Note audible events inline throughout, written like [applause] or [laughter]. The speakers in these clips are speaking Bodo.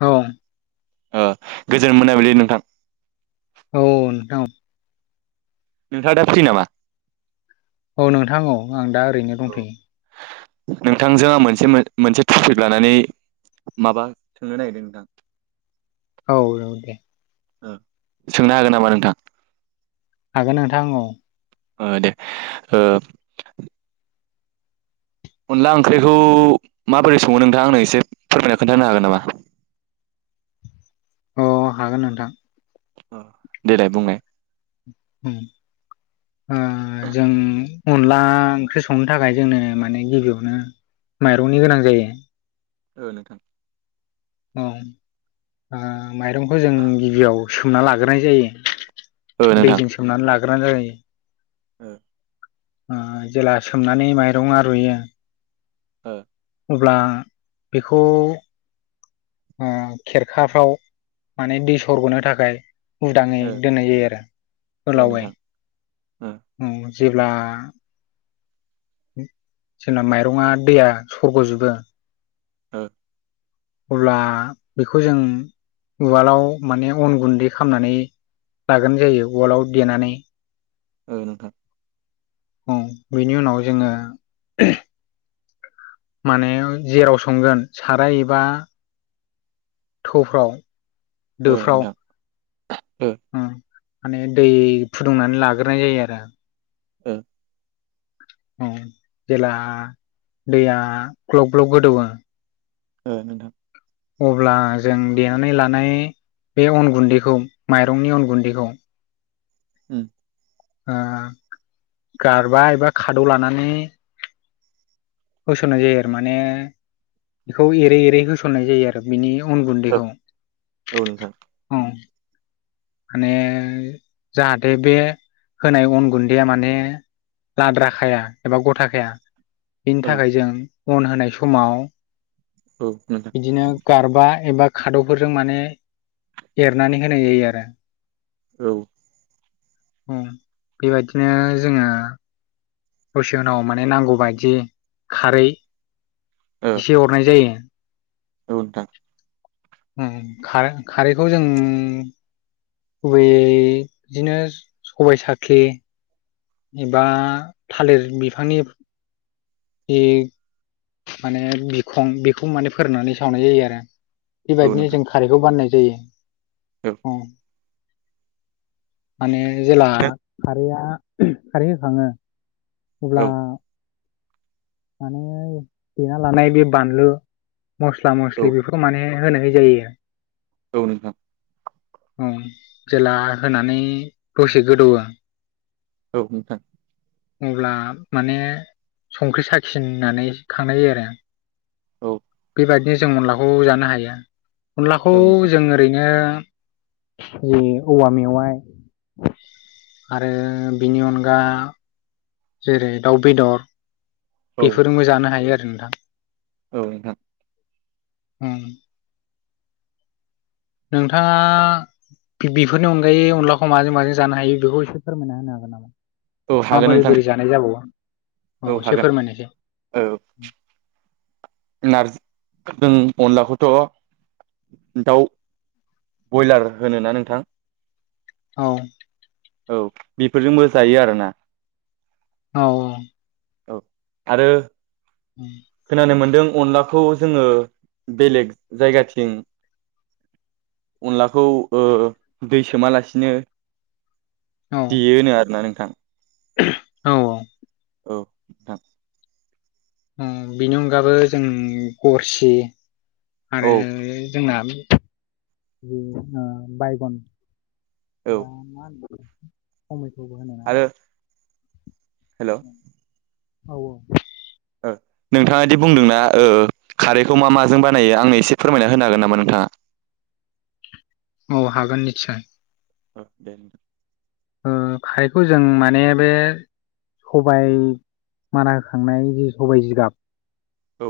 औ। ओ गोजोन मोनााबिलि नोंथां। औ नोंथां औ। नोंथाङ दा फ्रि नामा? औ नोंथां औ आं दा ओरैनो दंथ'यो। नोंथांजों आं मोनसे मोनसे टपिक लानानै माबा सोंनो नागिरदों नोंथां? औ दे। ओ सोंनो हागोन नामा नोंथां? हागोन नोंथां औ। ओ दे ओ अनला ओंख्रिखौ माबोरै सङो नोंथाङा आंनो एसे फोरमायना खोन्थानो हागोन नामा? अ' हागोन नोंथां। अ' देलाय बुंनाय? उम। ओ जों अनला ओंख्रि संनो थाखाय जोंनो माने गिबियावनो माइरंनि गोनां जायो। ओ नोंथां। ओं आ माइरंखौ जों गिबियाव सोमना लाग्रोनाय जायो। ओ नोंथां दैजों सोमनानै लाग्रोना जायो। ओ। आ जेला सोमनानै माइरंआ रुयो। ओ। अब्ला बेखौ ओ खेरखाफ्राव माने दै सरग'नो थाखाय। उदाङै ओ दोननाय जायो आरो ओ गोलावयै। नोंथां ओ उम जेब्ला जोंना माइरंआ दैया सरग'जोबो। ओ। अब्ला बेखौ जों उवालाव माने अन गुन्दै खामनानै लागोन जायो उवालाव देनानै। ओ नोंथां। औ बेनि उनाव जोङो माने जेराव संगोन साराय एबा थौफ्राव। ओ दोफ्राव नोंथां। उम माने दै फुदुंनानै लाग्रोनाय जायो आरो। ओ औ जेला दैया ग्लब ग्लब गोदौयो ओ नोंथां। अब्ला जों देनानै लानाय बे अन गुन्दैखौ माइरंनि अन गुन्दैखौ उम ओ गारबा एबा खादौ लानानै होसननाय जायो आरो माने बेखौ एरै एरै होसननाय जायो आरो बिनि उन ओ गुन्दैखौ औ नोंथां औ। माने जाहाथे बे होनाय अन गुन्दैया माने लाद्राखाया एबा गथाखाया बिनि औ थाखाय जों अन होनाय समाव औ नोंथां बिदिनो गारबा एबा खाद'फोरजों माने एरनानै होनाय जायो आरो। औ। औ बेबायदिनो जोङो दसे उनाव माने नांगौबादि खारै औ एसे हरनाय जायो। औ नोंथां। उम खा-खारैखौ जों गुबैय बिदिनो सबाय साखलि एबा थालिर बिफांनि जि माने बिखं बेखौ माने फोरान्नानै सावनाय जायो आरो। औ बेबायदिनो नोंथां जों खारैखौ बाननाय जायो। औ उम माने जेला खारैया खारै होखाङो। अब्ला औ माने देना लानाय बे बानलु मस्ला औ मस्लि बेफोरखौ माने होनाय जायो। औ नोंथां। औ जेला होनानै दसे गोदौवों औ नोंथां। अब्ला माने संख्रि साखिनो होननानै खांनाय जायो आरो। औ बेबायदिनो जों अनलाखौ जानो हायो अनलाखौ औ नोंथां जों ओरैनो औवा मेववाय आरो बनि अनगा जेरै दाउ बेदर औ बेफोरजोंबो जानो हायो आरो नोंथां। औ नोंथां। हम। नोंथाङा बेफोरनि अनगायै अनलाखौ माजों माजों जानो हायो बेखौ एसे फोरमायना होनो हागोन नामा? औ हागोन माबोरै नोंथां बोरै जानाय जाबावो औ एसे फोरमायनोसै नार्जिजों अनलाखौथ' दाउ बयलार होनो ना नोंथां? औ। औ बेफोरजोंबो जायो आरोना। औ। औ आरो खोनानो मोनदों अनलाखौ जोङो बेलेग जायगाथिं अनलाखौ ओ दै सोमालासिनो औ देयोनो आरोना नोंथां औ औ औ थां। ओं बेनि अनगाबो जों गरसि आरो औ जोंना बे ओ बायगन औ दाना खमायखौबो होनाय नामा हेलौ, औ औ नोंथाङादि बुंदोंना ओ खारैखौ मा माजों बानायो आंनो एसे फोरमायना होनो हागोन नामा नोंथाङा? [inaudible] औ हागोन निस्सय अ दे ओ खारैखौ जों माने बे सबाय माना होखांनाय जि सबाय जिगाब औ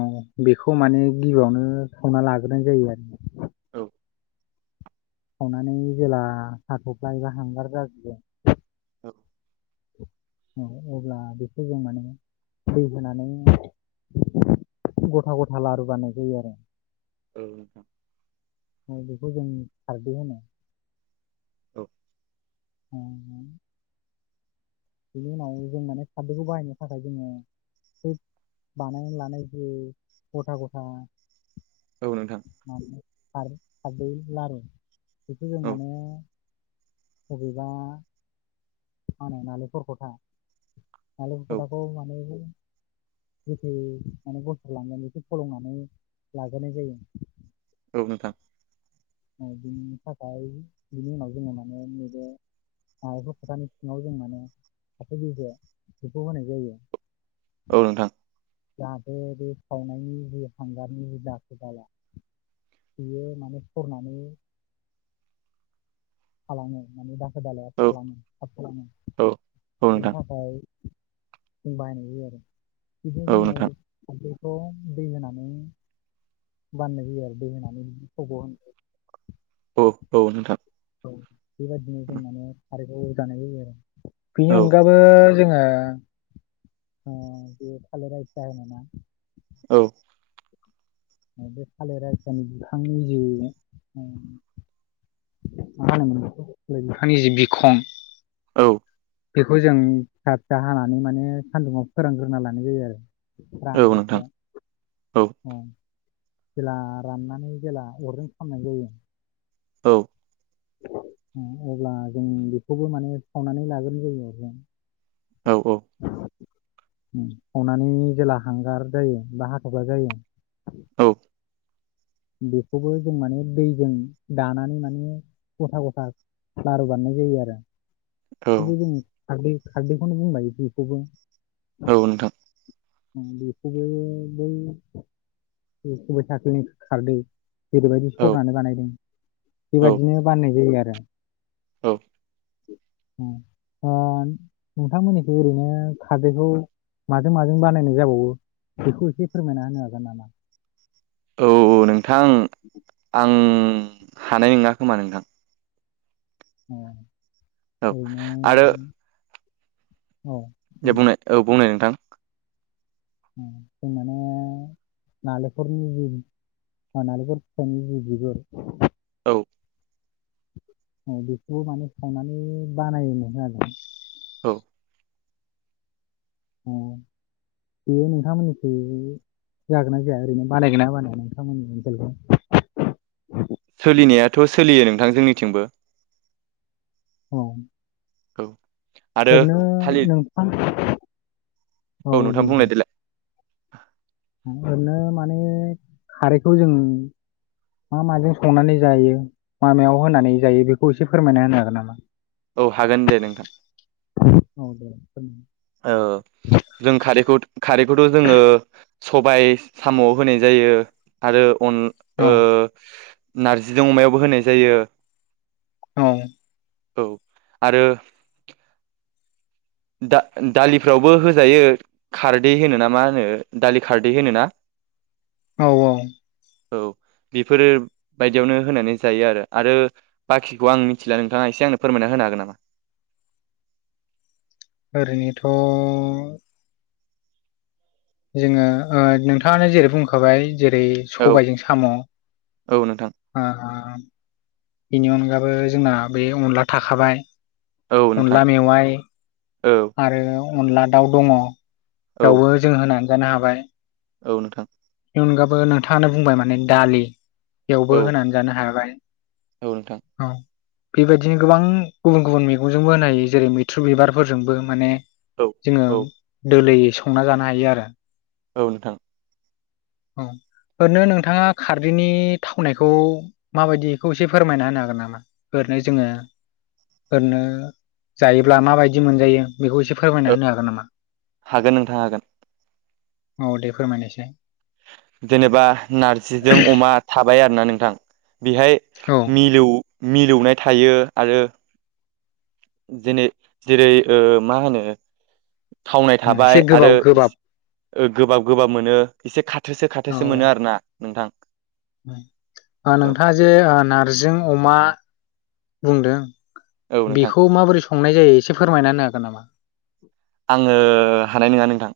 औ बेखौ माने गिबियावनो संना लाग्रोनाय जायो आरो औ सावनानै जेला हाथ'फ्ला एबा हांगार जाजुबो [inaudible] औ अब्ला बेखौ जों माने दै होनानै गथा गथा लारु बानाय जायो आरो औ नोंथां। बेखौ जों सारदै होनो ओं नों बिनि उनाव जों माने सारदखौ बाहायनो थाखाय जोङो बानाय लानाय जि गथा गथा औ नोंथां फारदै लारु बेखौ जों औ माने बबेबा मा होनो नालेंखर खथा आ लौ खोथाखौ मानो औ [inaudible] गोथै माने बनथ लांगोन बेखौ फलंनानै लाग्रोनाय जायो। औ नोंथां बिनि थाखाय बिनि उनाव जोङो माने नैबे एफा खथानि सिङाव जों माने साथसे बेसे बिफौ होनाय जायो। औ नोंथां जाहाथे बे सावनायनि जि हांगारनि जि दाखोर दाला बियो माने सरनानै थालाङो माने दाखोर दालायाव औ थाङो थाबङो औ औ बेनि नोंथां थाखाय जों बायनाय जायो आरो औ बिदिनो नोंथां जोङो दै होनानै बाननाय जायो आरो दै होनानै बि खब होन औ औ नोंथां औ बेबायदिनो जों माने खारैखौ जानाय जायो आरो बेनि औ औ अनगाबो जोङो ओ बे थालिराथिया होनोना औ बे थालिर आथियानि बिफांनि जि ओं मा [unintelligible] बिफानि जे बिखं औ बेखौ जों फिसा फिसा हानानै माने सानदुङाव फोरोंग्रोना लानाय जायो आरो औ नोंथां औ नोंथां रानजासे औ ओं जेला राननानै जेला अरजों खालामनाय जायो। औ अब्ला जों बेखौबो माने सावनानै लाग्रोनाय जायो आरो जों औ औ सावनानै जेला हांगार जायो बा हाथ'फ्ला जायो औ बेखौबो जों माने दैजों दानानै माने गथा गथा लारु बानायनाय जायो आरो बेखौबो जों खारदै खारदैखौनो बुंबाय बेखौबो औ नोंथां बेखौबो बै सबाइ साक्लिनि खारदै जेरैबायदि सरनानै बानायदों बेबायदिनो बाननाय जायो आरो औ ओ नोंथांमोननिखै ओरैनो खारदैखौ माजों माजों बानायनाय जाबावो बेखौ एसे फोरमायना होनो हागोन नामा औ नोंथां आं हानाय नङा खोमा नोंथां औ औ आरो औ बुं दे बुंनाय औ बुंनाय नोंथां जों माने नालेंखरनि जि ओ नालेंखर बिफांनि जि बिगुर औ। औ बेखौबो माने सावनानै बानायोमोन आरो। औ। अ [inaudible] बेयो नोंथांमोननिखै जागोन ना जाया ओरैनो बानायगोन ना बानाया नोंथांमोननि ओनसोलखै सोलिनायाथ' सोलियो नोंथां जोंनिथिंबो औ। औ। आरो ओरैनो थालिर नोंथां औ दे नोंथां बुं बुंलाय देलाय ओरैनो माने खारैखौ जों मा माजों संनानै जायो मा मायाव होनानै जायो बेखौ एसे फोरमायना होनो हागोन नामा? औ हागोन दे नोंथां। औ दे ओ जों खारैखौ खारैखौथ' जोङो सबाय साम' होनाय जायो आरो अन औ ओ नारजिजों अमायावबो होनाय जायो। औ औ आरो दा दालिफ्रावबो होजायो खारदै होनो ना मा होनो दालि खारदै होनो ना। औ औ। औ। बेफोरो बायदियावनो होनानै जायो आरो बाखिखौ आं मिथिला नोंथाङा एसे आंनो फोरमायना होनो हागोन नामा? ओरैनोथ' जोङो ओ नोंथाङानो जेरै बुंखाबाय जेरै औ सबायजों साम'ओ औ नोंथां बेनि अनगाबो जोंना बे अनला थाखाबाय औ नोंथां अनला मेवाइ औ आरो अनला दाउ दङ। औ बेयावबो जों होनानै जानो हाबाय। औ नोंथां। बेनि अनगाबो नोंथाङानो बुंबाय माने दालि औ बेयावबो होनानै जानो हाबाय। औ नोंथां। औ बेबायदिनो गोबां गुबुन गुबुन मैगंजोंबो होनो हायो जेरै मैथ्रु बिबारफोरजोंबो माने औ जोङो औ दोलोयै संना जानो हायो आरो। औ नोंथां। औ। ओरैनो नोंथाङा खारदैनि थावनायखौ माबायदिखौ एसे फोरमायना होनो हागोन नामा? माने जोङो ओरैनो जायोब्ला माबायदि मोनजायो बेखौ एसे फोरमायना होनो हागोन नामा? हागोन नोंथां हागोन औ दे फोरमायनायसाय जेनेबा नारजिजों अमा थाबाय आरोना नोंथां। बेहाय औ मिलौ मिलौनाय थायो आरो। जेने जेरै ओ मा होनो थावनाय एसे थाबाय आरो गोबाब गोबाब गोबाब गोबाब मोनो एसे खाथोसो खाथोसो मोनो आरो ना नोंथां। औ नोंथाङा जे नारजिजों अमा बुंदों औ नोंथां बेखौ माबोरै संनाय जायो एसे फोरमायना होनो हागोन नामा? आङो हानाय नङा नोंथां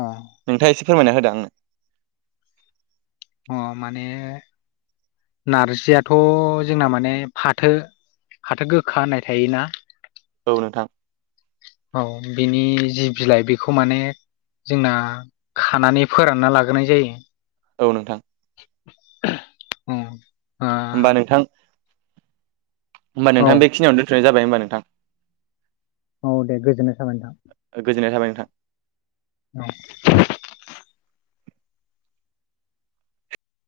अ नोंथाङा एसे फोरमायना होदों। उम अ माने नारजियाथ' जोंना माने फाथो फाथो गोखा होननाय थायोना औ नोंथां। औ बिनि जि बिलाइ बेखौ माने जोंना खानानै फोरानना लाग्रोनाय जायो। औ नोंथां उम होमबा नोंथां होमबा ओ नोंथां बेखिनियावनो दोन्थनाय जाबाय होमबा नोंथां। औ दे गोजोननाय थाबाय नोंथां। हा औ